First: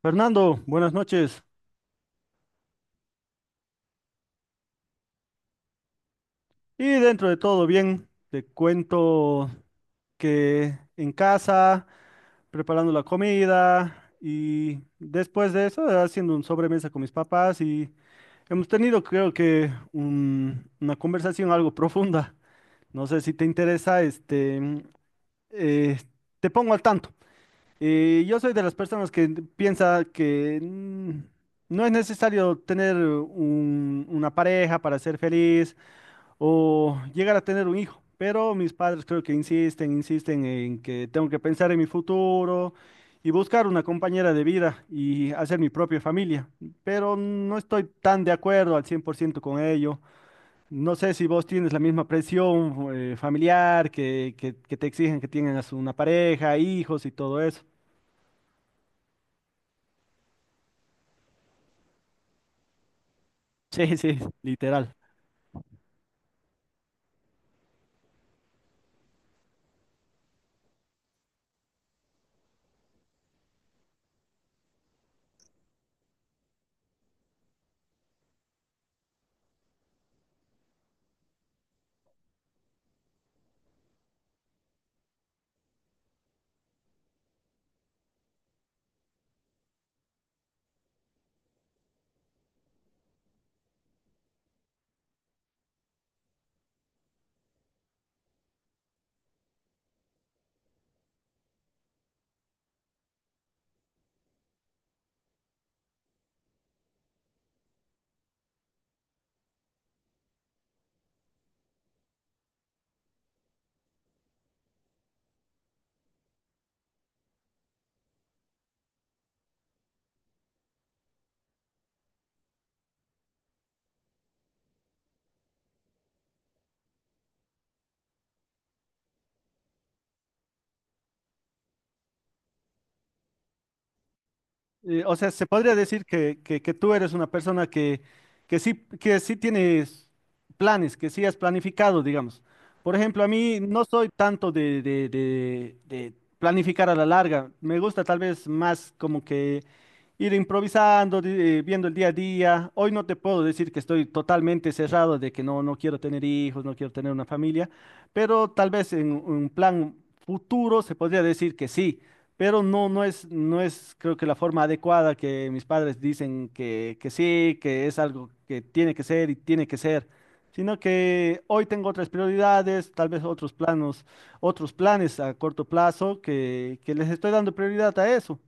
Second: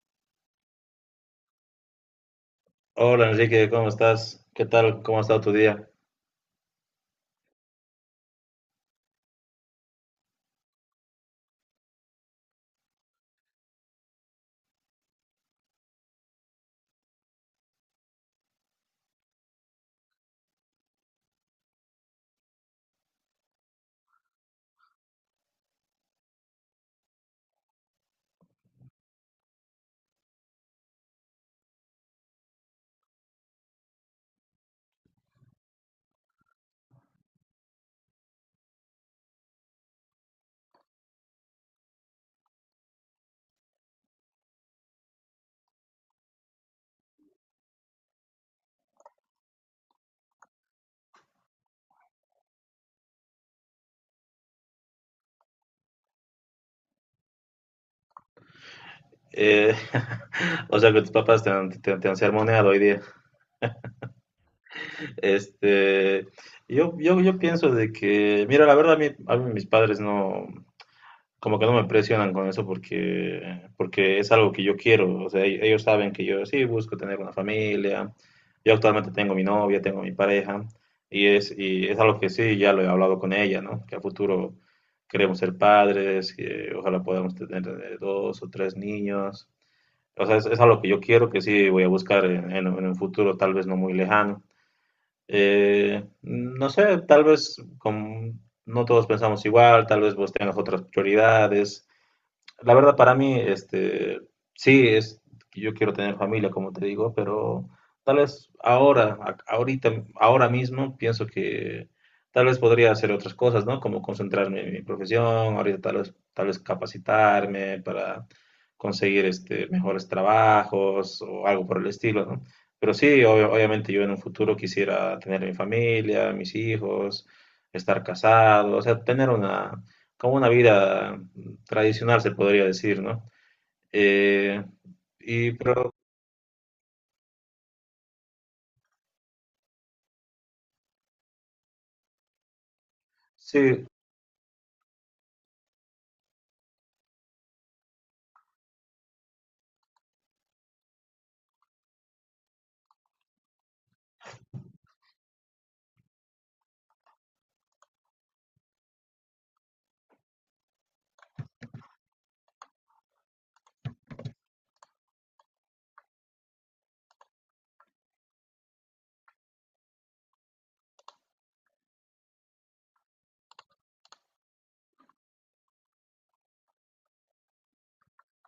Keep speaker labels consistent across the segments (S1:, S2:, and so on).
S1: Fernando, buenas noches.
S2: Hola Enrique, ¿cómo estás? ¿Qué tal? ¿Cómo ha estado tu día?
S1: Y dentro de todo bien, te cuento que en casa, preparando la comida y después de eso, haciendo un sobremesa con mis papás y hemos tenido creo que una conversación algo profunda. No sé si te interesa, eh, te pongo al tanto. Yo soy de las personas que piensa que no es necesario tener una pareja para ser feliz o llegar a tener un hijo. Pero mis padres creo que insisten en que tengo que pensar en mi futuro y buscar una compañera de vida y hacer mi propia familia. Pero no estoy tan de acuerdo al 100% con ello. No sé si vos tienes la misma presión familiar que te exigen que tengas una pareja, hijos y todo eso.
S2: Eh, o sea que tus papás te han, te han sermoneado hoy día.
S1: Sí, sí, literal.
S2: Este, yo pienso de que, mira, la verdad a mí mis padres no, como que no me presionan con eso porque, porque es algo que yo quiero. O sea, ellos saben que yo sí busco tener una familia. Yo actualmente tengo mi novia, tengo mi pareja y es algo que sí, ya lo he hablado con ella, ¿no? Que a futuro queremos ser padres, que ojalá podamos tener dos o tres niños. O sea, es algo que yo quiero, que sí voy a buscar en un futuro tal vez no muy lejano. No sé, tal vez no todos pensamos igual, tal vez vos tengas otras prioridades. La verdad para mí, sí, que yo quiero tener familia, como te digo, pero tal vez ahora, ahorita, ahora mismo, pienso que tal vez podría hacer otras cosas, ¿no? Como concentrarme en mi profesión, ahorita tal vez capacitarme para conseguir este, mejores trabajos o algo por el estilo, ¿no? Pero sí, obviamente yo en un futuro quisiera tener mi familia, mis hijos, estar casado, o sea, tener una, como una vida tradicional, se podría decir, ¿no? Eh,
S1: O sea, se
S2: y,
S1: podría
S2: pero
S1: decir que, que tú eres una persona que sí tienes planes, que sí has planificado, digamos. Por ejemplo, a mí no
S2: sí,
S1: soy tanto de, de planificar a la larga. Me gusta tal vez más como que ir improvisando, viendo el día a día. Hoy no te puedo decir que estoy totalmente cerrado de que no, no quiero tener hijos, no quiero tener una familia, pero tal vez en un plan futuro se podría decir que sí, pero no, no es, creo que la forma adecuada que mis padres dicen que sí, que es algo que tiene que ser y tiene que ser, sino que hoy tengo otras prioridades, tal vez otros planos, otros planes a corto plazo que les estoy dando prioridad a eso.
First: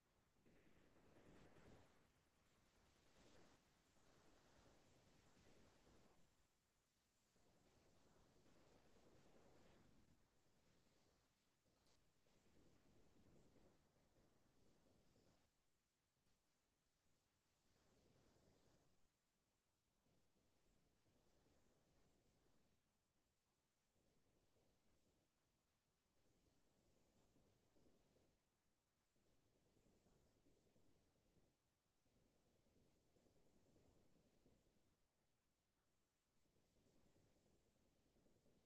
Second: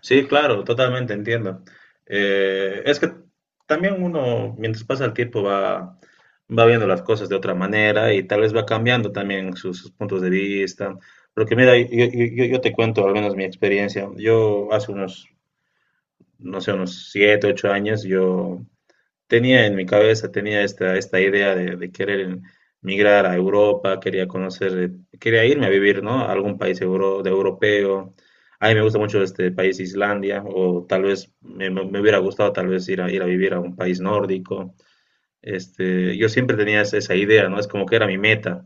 S2: sí, claro, totalmente entiendo. Es que también uno, mientras pasa el tiempo, va viendo las cosas de otra manera y tal vez va cambiando también sus, sus puntos de vista. Porque mira, yo te cuento al menos mi experiencia. Yo hace unos, no sé, unos siete, ocho años, yo tenía en mi cabeza, tenía esta idea de querer migrar a Europa, quería conocer, quería irme a vivir, ¿no? A algún país de europeo. A mí me gusta mucho este país Islandia, o tal vez me hubiera gustado tal vez ir a, ir a vivir a un país nórdico. Este, yo siempre tenía esa idea, ¿no? Es como que era mi meta.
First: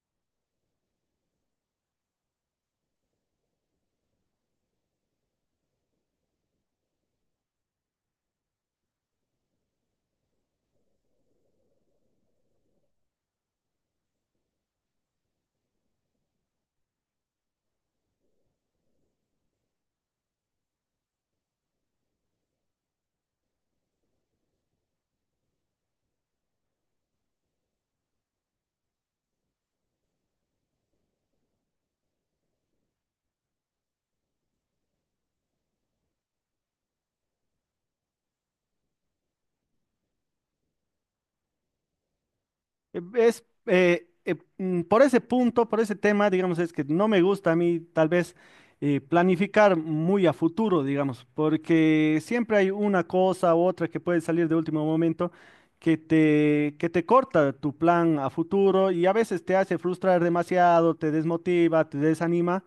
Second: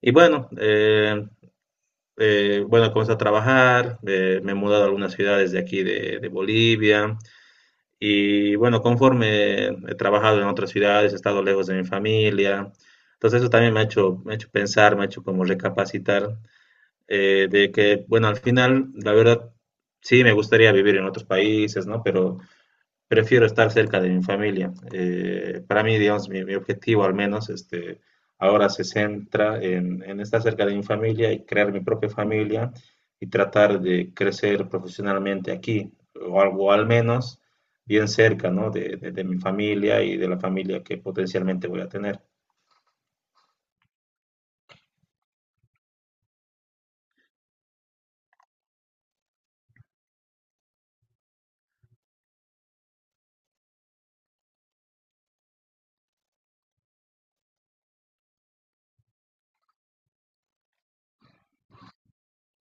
S2: Y bueno, bueno, comencé a trabajar, me he mudado a algunas ciudades de aquí de Bolivia, y bueno, conforme he trabajado en otras ciudades, he estado lejos de mi familia. Entonces eso también me ha hecho pensar, me ha hecho como recapacitar de que, bueno, al final, la verdad, sí me gustaría vivir en otros países, ¿no? Pero prefiero estar cerca de mi familia. Para mí, digamos, mi objetivo al menos este, ahora se centra en estar cerca de mi familia y crear mi propia familia y tratar de crecer profesionalmente aquí, o al menos bien cerca, ¿no? De mi familia y de la familia que potencialmente voy a tener.
S1: Por ese punto, por ese tema, digamos, es que no me gusta a mí tal vez planificar muy a futuro, digamos, porque siempre hay una cosa u otra que puede salir de último momento que te corta tu plan a futuro y a veces te hace frustrar demasiado, te desmotiva, te desanima.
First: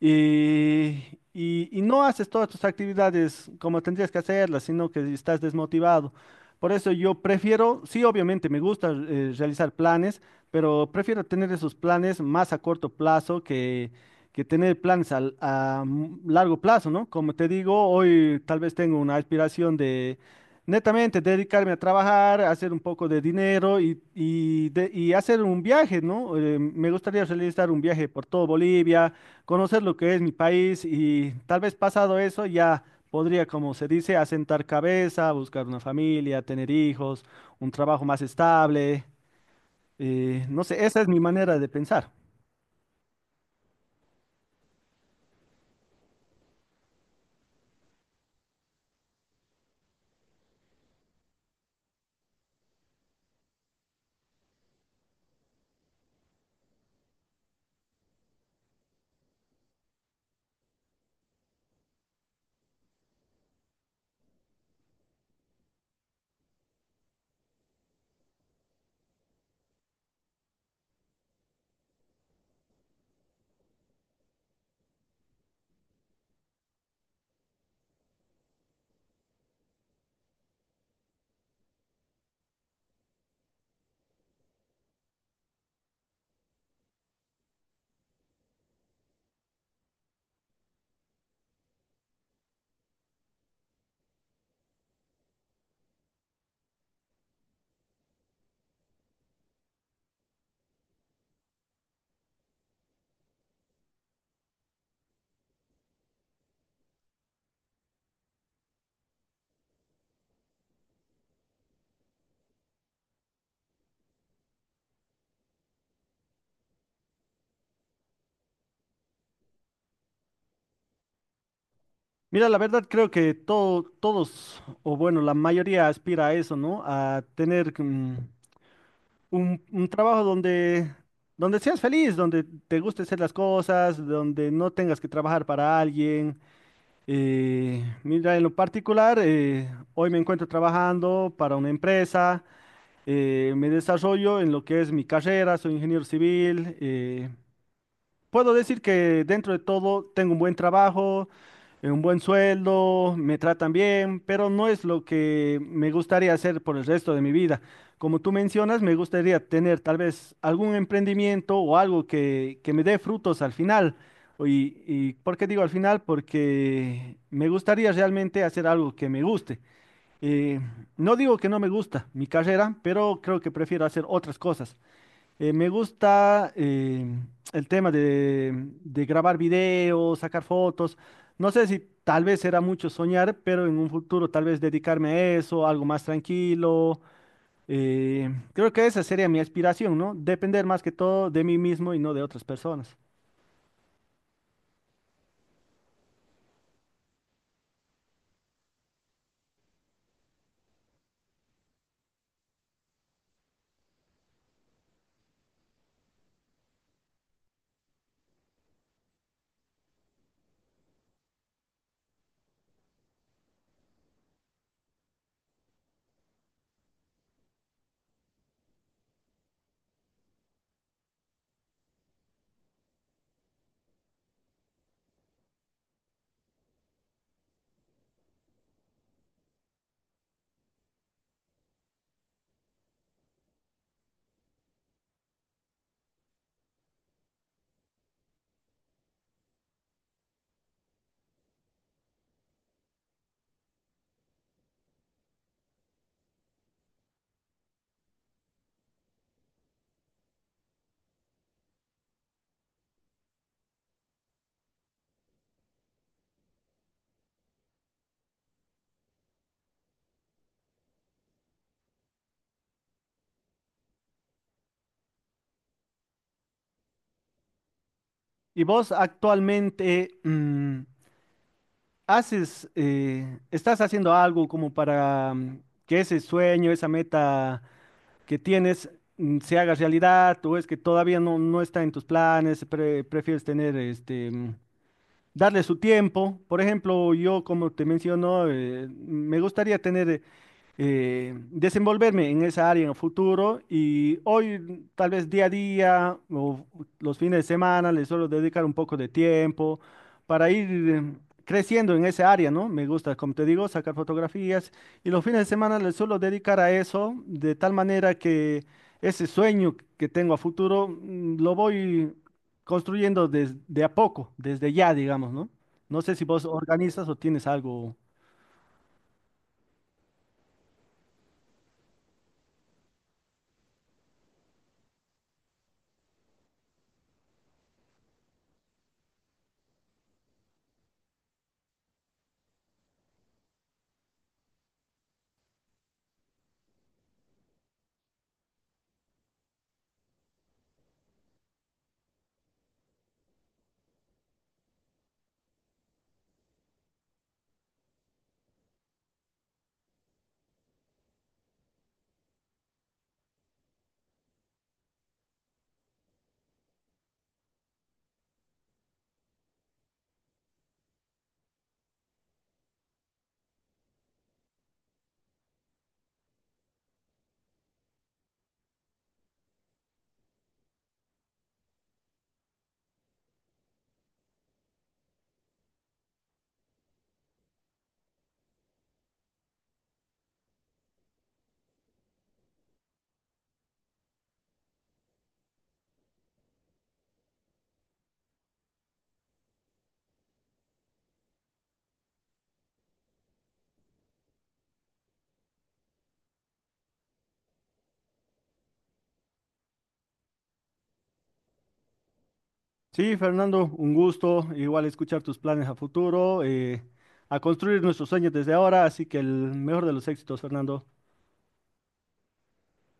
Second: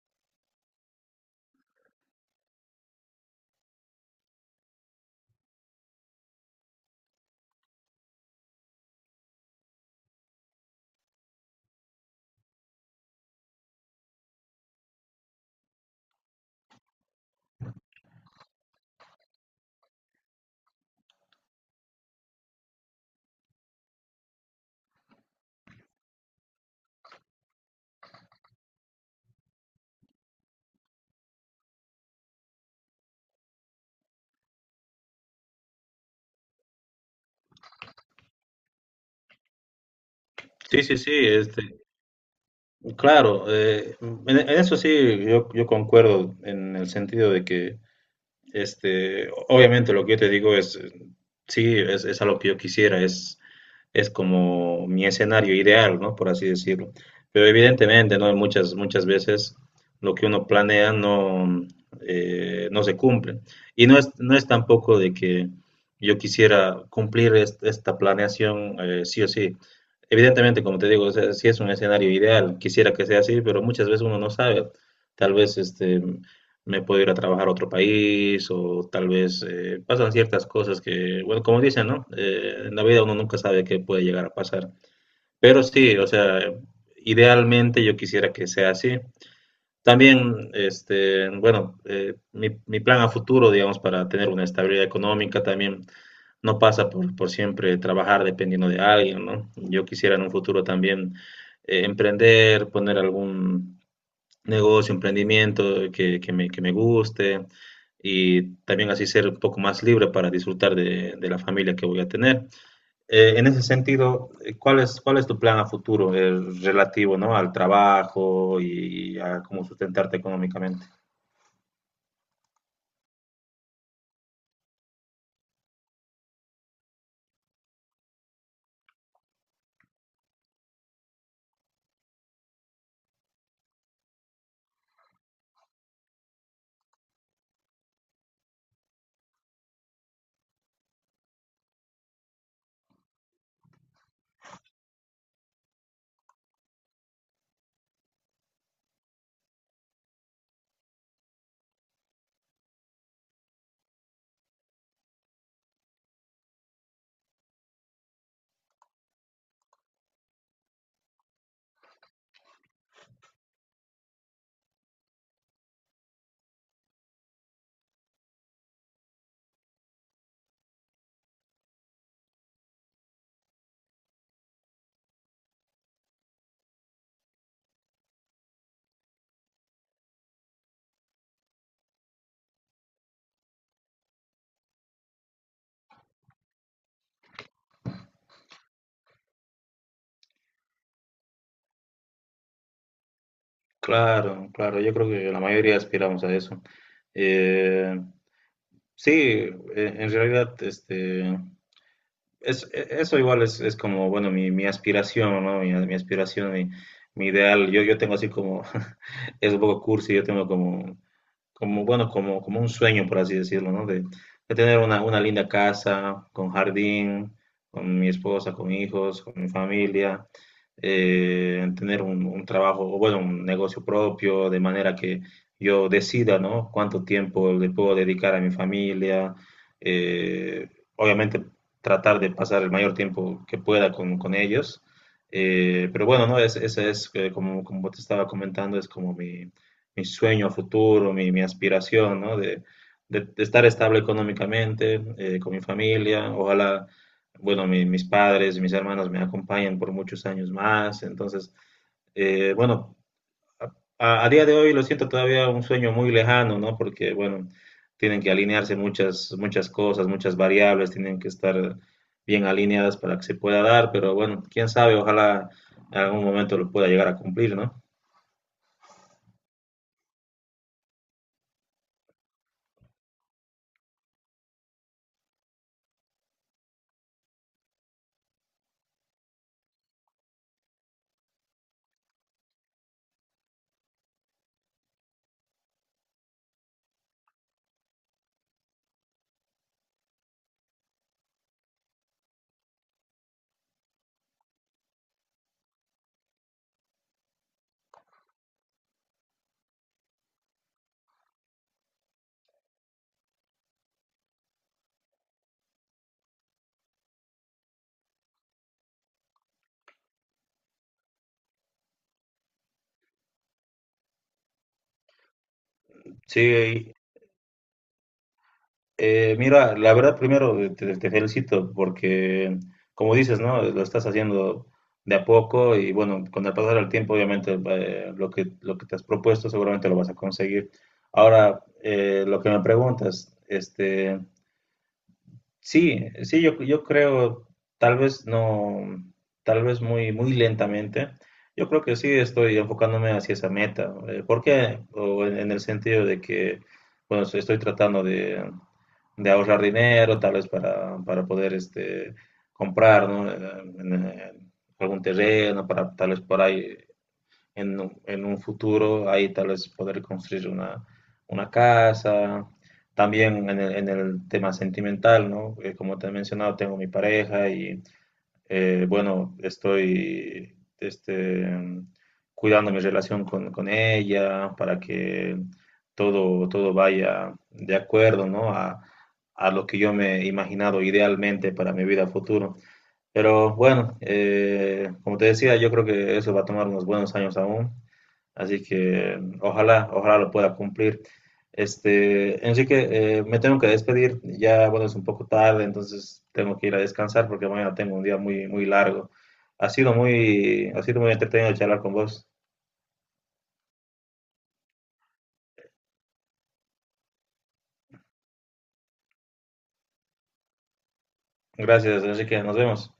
S1: Y, y no haces todas tus actividades como tendrías que hacerlas, sino que estás desmotivado. Por eso yo prefiero, sí, obviamente me gusta realizar planes, pero prefiero tener esos planes más a corto plazo que tener planes largo plazo, ¿no? Como te digo, hoy tal vez tengo una aspiración de netamente dedicarme a trabajar, hacer un poco de dinero y, y hacer un viaje, ¿no? Me gustaría realizar un viaje por todo Bolivia, conocer lo que es mi país y tal vez pasado eso ya podría, como se dice, asentar cabeza, buscar una familia, tener hijos, un trabajo más estable. No
S2: Sí,
S1: sé,
S2: sí,
S1: esa es
S2: sí,
S1: mi manera
S2: este,
S1: de pensar.
S2: claro, en eso sí, yo concuerdo en el sentido de que este, obviamente lo que yo te digo es, sí, es a lo que yo quisiera, es como mi escenario ideal, ¿no? Por así decirlo. Pero evidentemente, ¿no? Muchas veces lo que uno planea no, no se cumple. Y no es tampoco de que yo quisiera cumplir esta planeación sí o sí. Evidentemente, como te digo, o sea, sí es un escenario ideal, quisiera que sea así, pero muchas veces uno no sabe. Tal vez este, me puedo ir a trabajar a otro país o tal vez pasan ciertas cosas que, bueno, como dicen, ¿no? En la vida uno nunca sabe qué puede llegar a pasar. Pero sí, o sea, idealmente yo quisiera que sea así. También, este, bueno, mi plan a futuro, digamos, para tener una estabilidad económica también no pasa por siempre trabajar dependiendo de alguien, ¿no? Yo quisiera en un futuro también emprender, poner algún negocio, emprendimiento que me guste y también así ser un poco más libre para disfrutar de la familia que voy a tener. En ese sentido, ¿cuál es tu plan a futuro relativo, ¿no? al trabajo y a cómo sustentarte económicamente?
S1: Mira, la verdad creo que todos, o bueno, la mayoría aspira a eso, ¿no? A tener un trabajo donde, donde seas feliz, donde te guste hacer las cosas, donde no tengas que trabajar para alguien. Mira, en lo particular, hoy me encuentro trabajando para una empresa, me desarrollo en lo que es mi carrera, soy ingeniero civil. Puedo decir que dentro de todo tengo un buen trabajo, un buen sueldo, me tratan bien, pero no es lo que me gustaría hacer por el resto de mi vida. Como tú mencionas, me gustaría tener tal vez algún emprendimiento o algo que me dé frutos al final. Y, ¿y por qué digo al final? Porque me gustaría realmente hacer algo que me guste. Eh, no digo que no me gusta mi carrera, pero creo que prefiero hacer otras cosas. Me gusta el tema de grabar videos, sacar fotos. No sé si tal vez será mucho soñar, pero en un futuro tal vez dedicarme a eso, algo más tranquilo. Creo que esa sería mi aspiración, ¿no? Depender más que todo de mí mismo y no de otras personas.
S2: Claro, claro, yo creo que la mayoría aspiramos a eso. Eh, sí, en realidad, este, eso igual es como, bueno, mi aspiración, ¿no? Mi aspiración, mi ideal. Yo tengo así como, es un poco cursi, yo tengo como como, bueno, como, como un sueño, por así decirlo, ¿no? De tener una linda casa, con jardín, con mi esposa, con hijos, con mi familia, tener un trabajo, o bueno, un negocio propio, de manera que yo decida, ¿no? Cuánto tiempo le puedo dedicar a mi familia, eh, obviamente tratar de pasar el mayor tiempo que pueda con ellos. Pero bueno, no, ese es como, como te estaba comentando, es como mi sueño futuro, mi aspiración, ¿no? De, de estar estable económicamente, con mi familia. Ojalá, bueno, mis padres y mis hermanos me acompañen por muchos años más. Entonces, bueno, a día de hoy lo siento todavía un sueño muy lejano, ¿no? Porque, bueno, tienen que alinearse muchas cosas, muchas variables, tienen que estar bien alineadas para que se pueda dar, pero bueno, quién sabe, ojalá en algún momento lo pueda llegar a cumplir, ¿no?
S1: ¿Y vos actualmente haces, estás haciendo algo como para que ese sueño, esa meta que tienes se haga realidad o es que todavía no, no está en tus planes, prefieres tener darle su tiempo? Por ejemplo, yo como te menciono, me gustaría tener desenvolverme en esa área en el futuro y hoy tal vez día a día o los fines de semana les suelo dedicar un poco de tiempo para ir creciendo en esa área, ¿no? Me gusta, como te digo, sacar fotografías y los fines de semana les suelo dedicar a eso de tal manera que ese sueño que tengo a futuro lo voy construyendo desde de a poco, desde ya, digamos, ¿no? No sé si vos
S2: Sí,
S1: organizas o tienes algo.
S2: eh, mira, la verdad, primero te felicito porque, como dices, ¿no? Lo estás haciendo de a poco y bueno, con el pasar del tiempo, obviamente, lo que te has propuesto seguramente lo vas a conseguir. Ahora, lo que me preguntas, este, sí, sí, yo creo, tal vez no, tal vez muy lentamente, yo creo que sí estoy enfocándome hacia esa meta. ¿Por qué? O en el sentido de que, bueno, estoy tratando de ahorrar dinero, tal vez para poder este, comprar ¿no? En algún terreno, para tal vez por ahí en, en un futuro, ahí tal vez poder construir una casa. También en el tema sentimental, ¿no? Como te he mencionado, tengo mi pareja y bueno, estoy este, cuidando mi relación con ella para que todo vaya de acuerdo, ¿no? A lo que yo me he imaginado idealmente para mi vida futuro. Pero bueno, como te decía, yo creo que eso va a tomar unos buenos años aún. Así que ojalá, ojalá lo pueda cumplir. Este, Enrique, me tengo que despedir. Ya, bueno, es un poco tarde, entonces tengo que ir a descansar porque mañana tengo un día muy, muy largo. Ha sido muy entretenido charlar con vos.
S1: Sí, Fernando, un gusto igual escuchar tus planes a futuro, a construir nuestros sueños desde ahora, así que el mejor de los éxitos, Fernando.
S2: Gracias, Enrique. Nos vemos.